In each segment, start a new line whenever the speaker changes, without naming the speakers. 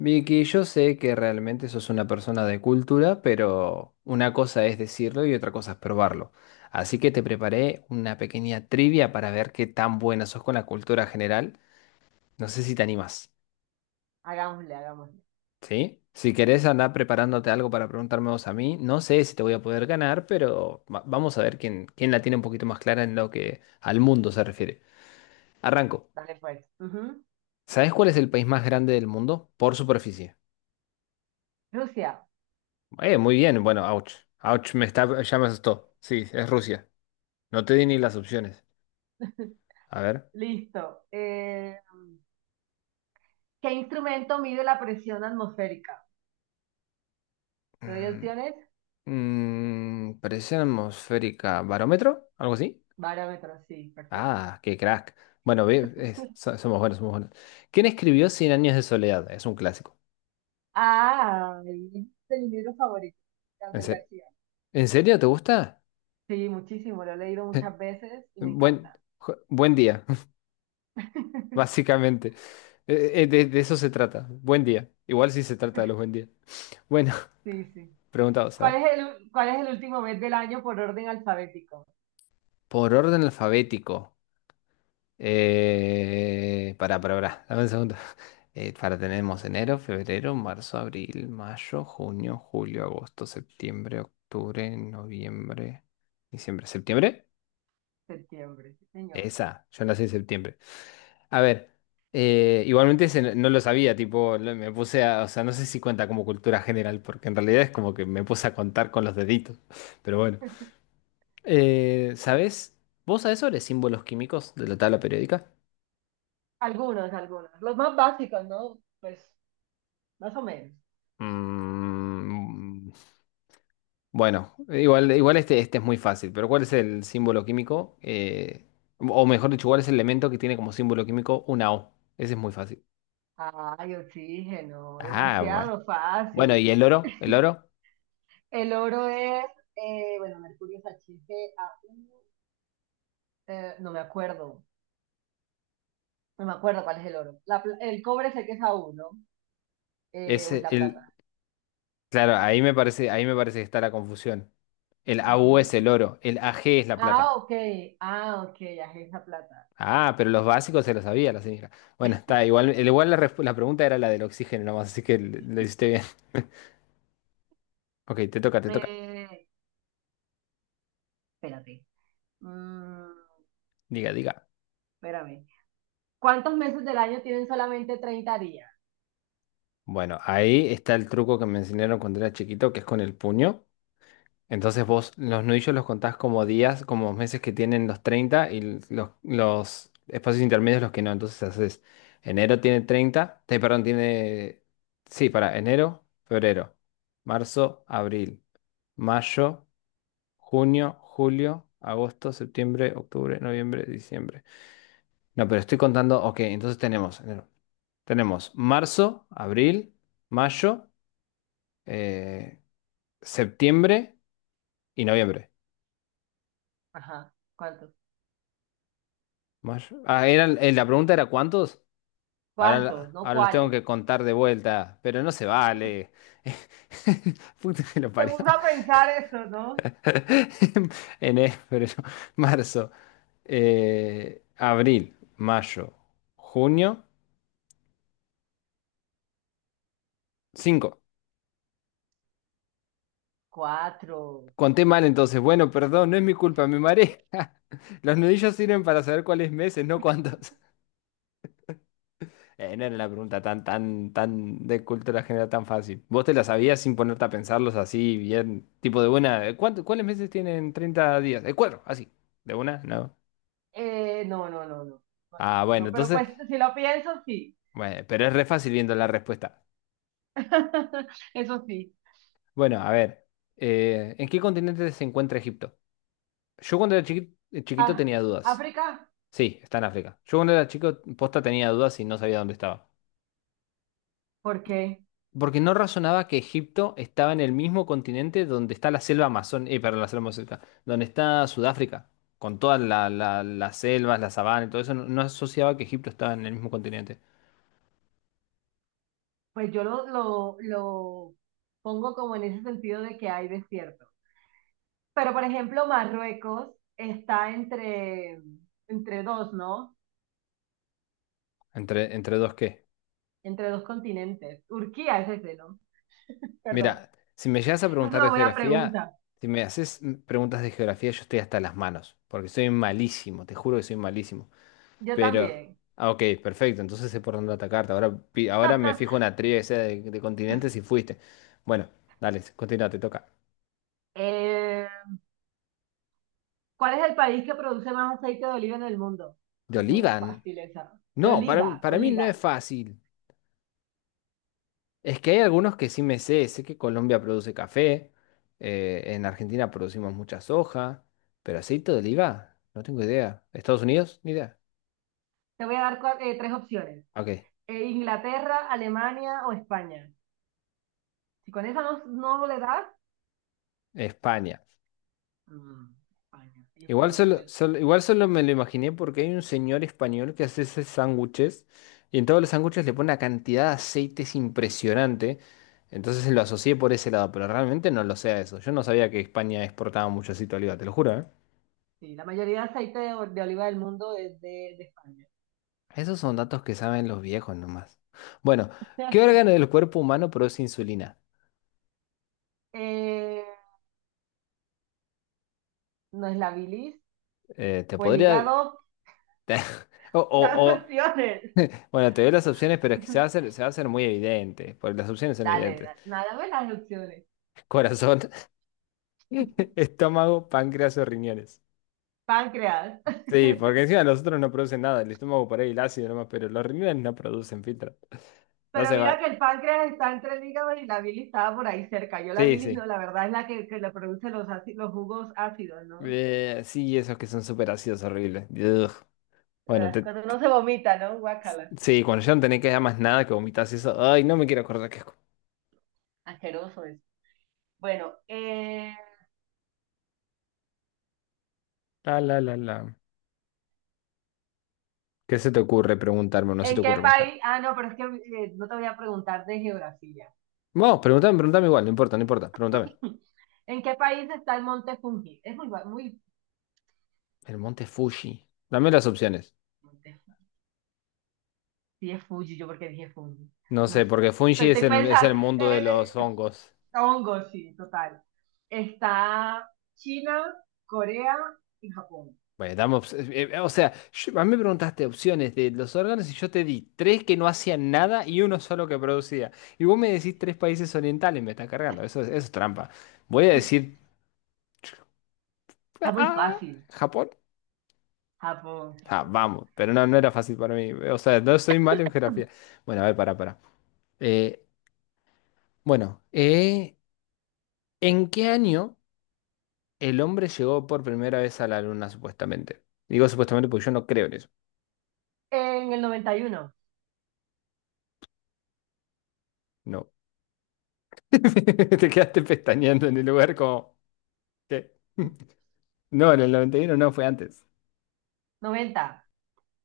Vicky, yo sé que realmente sos una persona de cultura, pero una cosa es decirlo y otra cosa es probarlo. Así que te preparé una pequeña trivia para ver qué tan buena sos con la cultura general. No sé si te animas,
Hagámosle, hagámosle.
¿sí? Si querés andar preparándote algo para preguntarme vos a mí, no sé si te voy a poder ganar, pero vamos a ver quién la tiene un poquito más clara en lo que al mundo se refiere. Arranco.
Dale pues. Ujú.
¿Sabés cuál es el país más grande del mundo por superficie?
Rusia.
Muy bien, bueno, ouch. Ouch, me está, ya me asustó. Sí, es Rusia. No te di ni las opciones. A ver.
Listo. ¿Qué instrumento mide la presión atmosférica? ¿Te doy
Mm,
opciones?
Presión atmosférica, barómetro, algo así.
Barómetro, sí, perfecto.
Ah, qué crack. Bueno, somos buenos, somos buenos. ¿Quién escribió Cien años de soledad? Es un clásico.
Ah, este es mi libro favorito,
¿En
Gabriel
serio?
García.
¿En serio te gusta?
Sí, muchísimo, lo he leído muchas veces y me
Buen,
encanta.
Buen día, básicamente. De eso se trata. Buen día. Igual sí se trata de los buen días. Bueno,
Sí, sí.
preguntados, a
¿Cuál
ver.
es el, cuál es el último mes del año por orden alfabético?
Por orden alfabético. Pará, pará, pará, dame un segundo. Para tenemos enero, febrero, marzo, abril, mayo, junio, julio, agosto, septiembre, octubre, noviembre, diciembre, septiembre.
Septiembre, sí, señor.
Esa, yo nací en septiembre. A ver, igualmente ese no lo sabía, tipo, me puse a, o sea, no sé si cuenta como cultura general, porque en realidad es como que me puse a contar con los deditos, pero bueno. ¿Sabés? ¿Vos sabés sobre símbolos químicos de la tabla periódica?
Algunos, algunos. Los más básicos, ¿no? Pues más o menos.
Mm, Bueno, igual este es muy fácil, pero ¿cuál es el símbolo químico? O mejor dicho, ¿cuál es el elemento que tiene como símbolo químico una O? Ese es muy fácil.
Ay, oxígeno,
Ah, bueno.
demasiado
Bueno,
fácil.
¿y el oro? ¿El oro?
El oro es, bueno, mercurio es HCAU, eh, no me acuerdo, no me acuerdo cuál es el oro. El cobre sé que es A1, ¿no?
Es
O es la
el,
plata.
claro, ahí me parece que está la confusión. El AU es
Ujú.
el oro, el AG es la plata.
Ah, ok, ah, ok, ya es la plata.
Ah, pero los básicos se los sabía la señora. Bueno, está, igual, igual la, la pregunta era la del oxígeno nomás, así que le hiciste bien. Ok, te toca, te toca.
Eh, Espérate. Mm,
Diga, diga.
Espérame. ¿Cuántos meses del año tienen solamente 30 días?
Bueno, ahí está el truco que me enseñaron cuando era chiquito, que es con el puño. Entonces vos los nudillos los contás como días, como meses que tienen los treinta y los espacios intermedios los que no. Entonces haces, enero tiene 30, perdón, tiene, sí, para enero, febrero, marzo, abril, mayo, junio, julio, agosto, septiembre, octubre, noviembre, diciembre. No, pero estoy contando, ok, entonces tenemos, enero, tenemos marzo, abril, mayo. Eh, Septiembre y noviembre.
Ajá, ¿cuántos?
Ah, eran, la pregunta era ¿cuántos? Ahora,
¿Cuántos? ¿No
ahora los tengo
cuáles?
que contar de vuelta, pero no se vale. Puta que lo
Te
parió.
gusta pensar esto, ¿no?
Enero, febrero, marzo, abril, mayo, junio, cinco.
Cuatro.
Conté mal entonces. Bueno, perdón, no es mi culpa, me mareé. Los nudillos sirven para saber cuáles meses, no cuántos. No era una pregunta tan, tan, tan de cultura general tan fácil. ¿Vos te la sabías sin ponerte a pensarlos así, bien, tipo de buena? ¿Cuáles meses tienen 30 días? Cuatro, así. ¿De una? No.
No, no, no, no, no,
Ah,
no,
bueno,
no, pero
entonces,
pues si lo pienso, sí.
bueno, pero es re fácil viendo la respuesta.
Eso sí.
Bueno, a ver, ¿en qué continente se encuentra Egipto? Yo cuando era chiquito,
Ah,
tenía dudas.
África,
Sí, está en África. Yo cuando era chico, posta tenía dudas y no sabía dónde estaba.
¿por qué?
Porque no razonaba que Egipto estaba en el mismo continente donde está la selva amazónica, perdón, la selva amazónica, donde está Sudáfrica, con todas las selvas, la sabana y todo eso, no asociaba que Egipto estaba en el mismo continente.
Pues yo lo pongo como en ese sentido de que hay desierto. Pero por ejemplo, Marruecos está entre dos, ¿no?
¿Entre dos qué?
Entre dos continentes. Turquía es ese, ¿no? Perdón.
Mira, si me llegas a
Esa es
preguntar de
una buena
geografía,
pregunta.
si me haces preguntas de geografía, yo estoy hasta las manos, porque soy malísimo, te juro que soy malísimo.
Yo
Pero,
también.
ah, ok, perfecto, entonces sé por dónde atacarte. Ahora, ahora me fijo una trivia que sea de continentes y fuiste. Bueno, dale, continúa, te toca.
Eh, ¿Cuál es el país que produce más aceite de oliva en el mundo?
¿De
Es muy
Olivan?
fácil esa. De
No, para,
oliva,
para mí no es
oliva.
fácil. Es que hay algunos que sí me sé. Sé que Colombia produce café, en Argentina producimos mucha soja, pero aceite de oliva, no tengo idea. ¿Estados Unidos? Ni idea.
Te voy a dar tres opciones.
Ok,
Inglaterra, Alemania o España. Si con esa no, no le das,
España.
mm, España. Ellos
Igual
producen
solo,
el-,
solo- igual solo me lo imaginé porque hay un señor español que hace esos sándwiches y en todos los sándwiches le pone una cantidad de aceites impresionante. Entonces lo asocié por ese lado, pero realmente no lo sé a eso. Yo no sabía que España exportaba mucho aceite de oliva, te lo juro, ¿eh?
sí, la mayoría de aceite de oliva del mundo es de España.
Esos son datos que saben los viejos nomás. Bueno, ¿qué órgano del cuerpo humano produce insulina?
Eh, ¿No es la bilis
Te
o el
podría...
hígado?
o,
Dame
o- o-
opciones.
Bueno, te doy las opciones, pero es que se va a hacer, se va a hacer muy evidente, porque las opciones son
Dale,
evidentes.
nada más las opciones.
Corazón, estómago, páncreas o riñones.
Páncreas.
Sí, porque encima los otros no producen nada, el estómago por ahí el ácido nomás, pero los riñones no producen filtro. No
Pero
se
mira que
va.
el páncreas está entre el hígado y la bilis estaba por ahí cerca. Yo la
Sí,
bilis, no,
sí.
la verdad es la que le produce los jugos ácidos, ¿no?
Sí, esos que son súper ácidos horribles. Ugh. Bueno,
Ah,
te,
cuando uno se vomita, ¿no? Guácala.
sí, cuando ya no tenés que dar más nada que vomitas eso. Ay, no me quiero acordar qué es.
Asqueroso es. Bueno,
La, la, la, la. ¿Qué se te ocurre preguntarme? ¿O no se te
¿en qué
ocurre más nada?
país? Ah, no, pero es que no te voy a preguntar de geografía.
Vos, pregúntame, pregúntame igual, no importa, no importa, pregúntame.
¿En qué país está el Monte Fuji? Es muy,
El monte Fuji. Dame las opciones.
Sí, es Fuji, yo porque dije Fuji.
No
No
sé,
sé.
porque
Estoy,
Fuji es
estoy
el, es el
pensando.
mundo de los hongos.
Hongo, sí, total. Está China, Corea y Japón.
Bueno, dame o sea, a mí me preguntaste opciones de los órganos y yo te di tres que no hacían nada y uno solo que producía. Y vos me decís tres países orientales, me está cargando. Eso, eso es trampa. Voy a decir...
Está muy
ah,
fácil.
Japón.
Japón,
Ah,
Japón.
vamos, pero no era fácil para mí. O sea, no soy malo en geografía. Bueno, a ver, para, para. Bueno, ¿en qué año el hombre llegó por primera vez a la luna, supuestamente? Digo supuestamente porque yo no creo en eso.
En el 91.
No. Te quedaste pestañeando en el lugar como... ¿Qué? No, en el 91 no, fue antes.
90.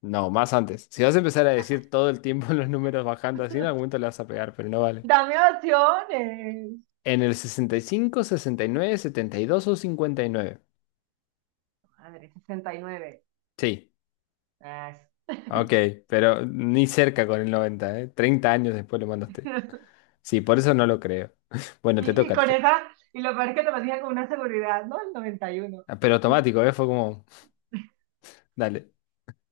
No, más antes. Si vas a empezar a decir todo el tiempo los números bajando así, en algún momento le vas a pegar, pero no vale.
Dame opciones.
En el sesenta y cinco, sesenta y nueve, setenta y dos o 59.
Madre, 69.
Sí.
Ah,
Ok, pero ni cerca con el 90, ¿eh? 30 años después lo
sí.
mandaste. Sí, por eso no lo creo. Bueno, te
Y
toca, te
con
toca.
esa, y lo peor es que te lo dije con una seguridad, ¿no? El 91.
Ah, pero automático, ¿eh? Fue como, dale.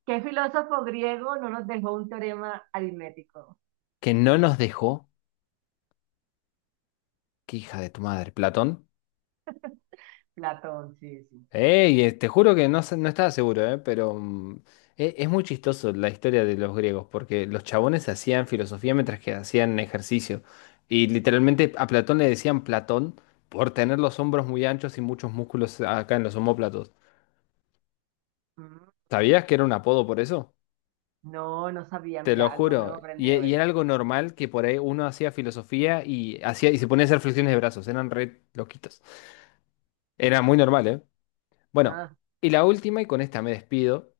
¿Qué filósofo griego no nos dejó un teorema aritmético?
Que no nos dejó. Qué hija de tu madre, Platón.
Platón, sí, sí.
Ey, te juro que no, no estaba seguro, ¿eh? Pero es, muy chistoso la historia de los griegos, porque los chabones hacían filosofía mientras que hacían ejercicio. Y literalmente a Platón le decían Platón por tener los hombros muy anchos y muchos músculos acá en los omóplatos.
Mm.
¿Sabías que era un apodo por eso?
No, no sabía,
Te lo
mira, algo
juro.
nuevo
Y,
aprendí
e- y era
hoy.
algo normal que por ahí uno hacía filosofía y hacía y se ponía a hacer flexiones de brazos. Eran re loquitos. Era muy normal, ¿eh? Bueno,
Ah,
y la última, y con esta me despido.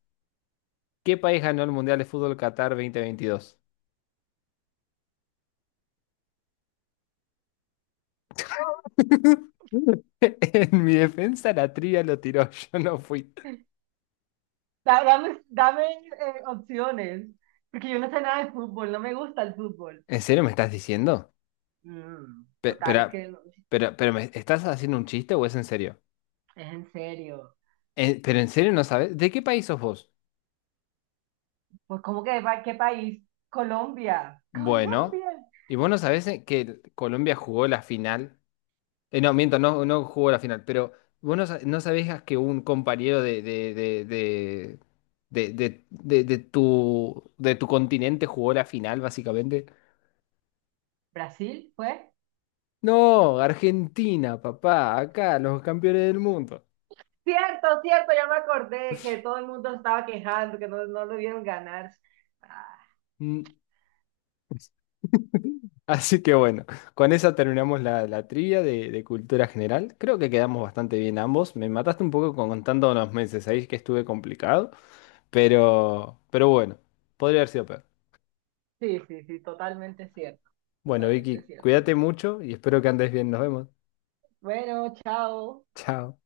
¿Qué país ganó el Mundial de Fútbol Qatar 2022? En mi defensa la trivia lo tiró, yo no fui.
dame opciones, porque yo no sé nada de fútbol, no me gusta el fútbol.
¿En serio me estás diciendo?
Mm,
Pe-
total, es
pero,
que
pero ¿me estás haciendo un chiste o es en serio?
es en serio.
¿Pero en serio no sabes? ¿De qué país sos vos?
Pues, ¿cómo que qué país? Colombia.
Bueno,
Colombia.
¿y vos no sabés que Colombia jugó la final? No, miento, no, no jugó la final, pero vos no sabías que un compañero de tu continente jugó la final, básicamente.
¿Brasil fue?
No, Argentina, papá, acá, los campeones del mundo.
Cierto, cierto, ya me acordé que todo el mundo estaba quejando, que no, no lo vieron ganar. Ah,
Mm, así que bueno, con esa terminamos la trivia de cultura general. Creo que quedamos bastante bien ambos. Me mataste un poco con contando los meses ahí que estuve complicado, pero bueno, podría haber sido peor.
sí, sí, sí, totalmente cierto,
Bueno, Vicky,
totalmente cierto.
cuídate mucho y espero que andes bien. Nos vemos.
Bueno, chao.
Chao.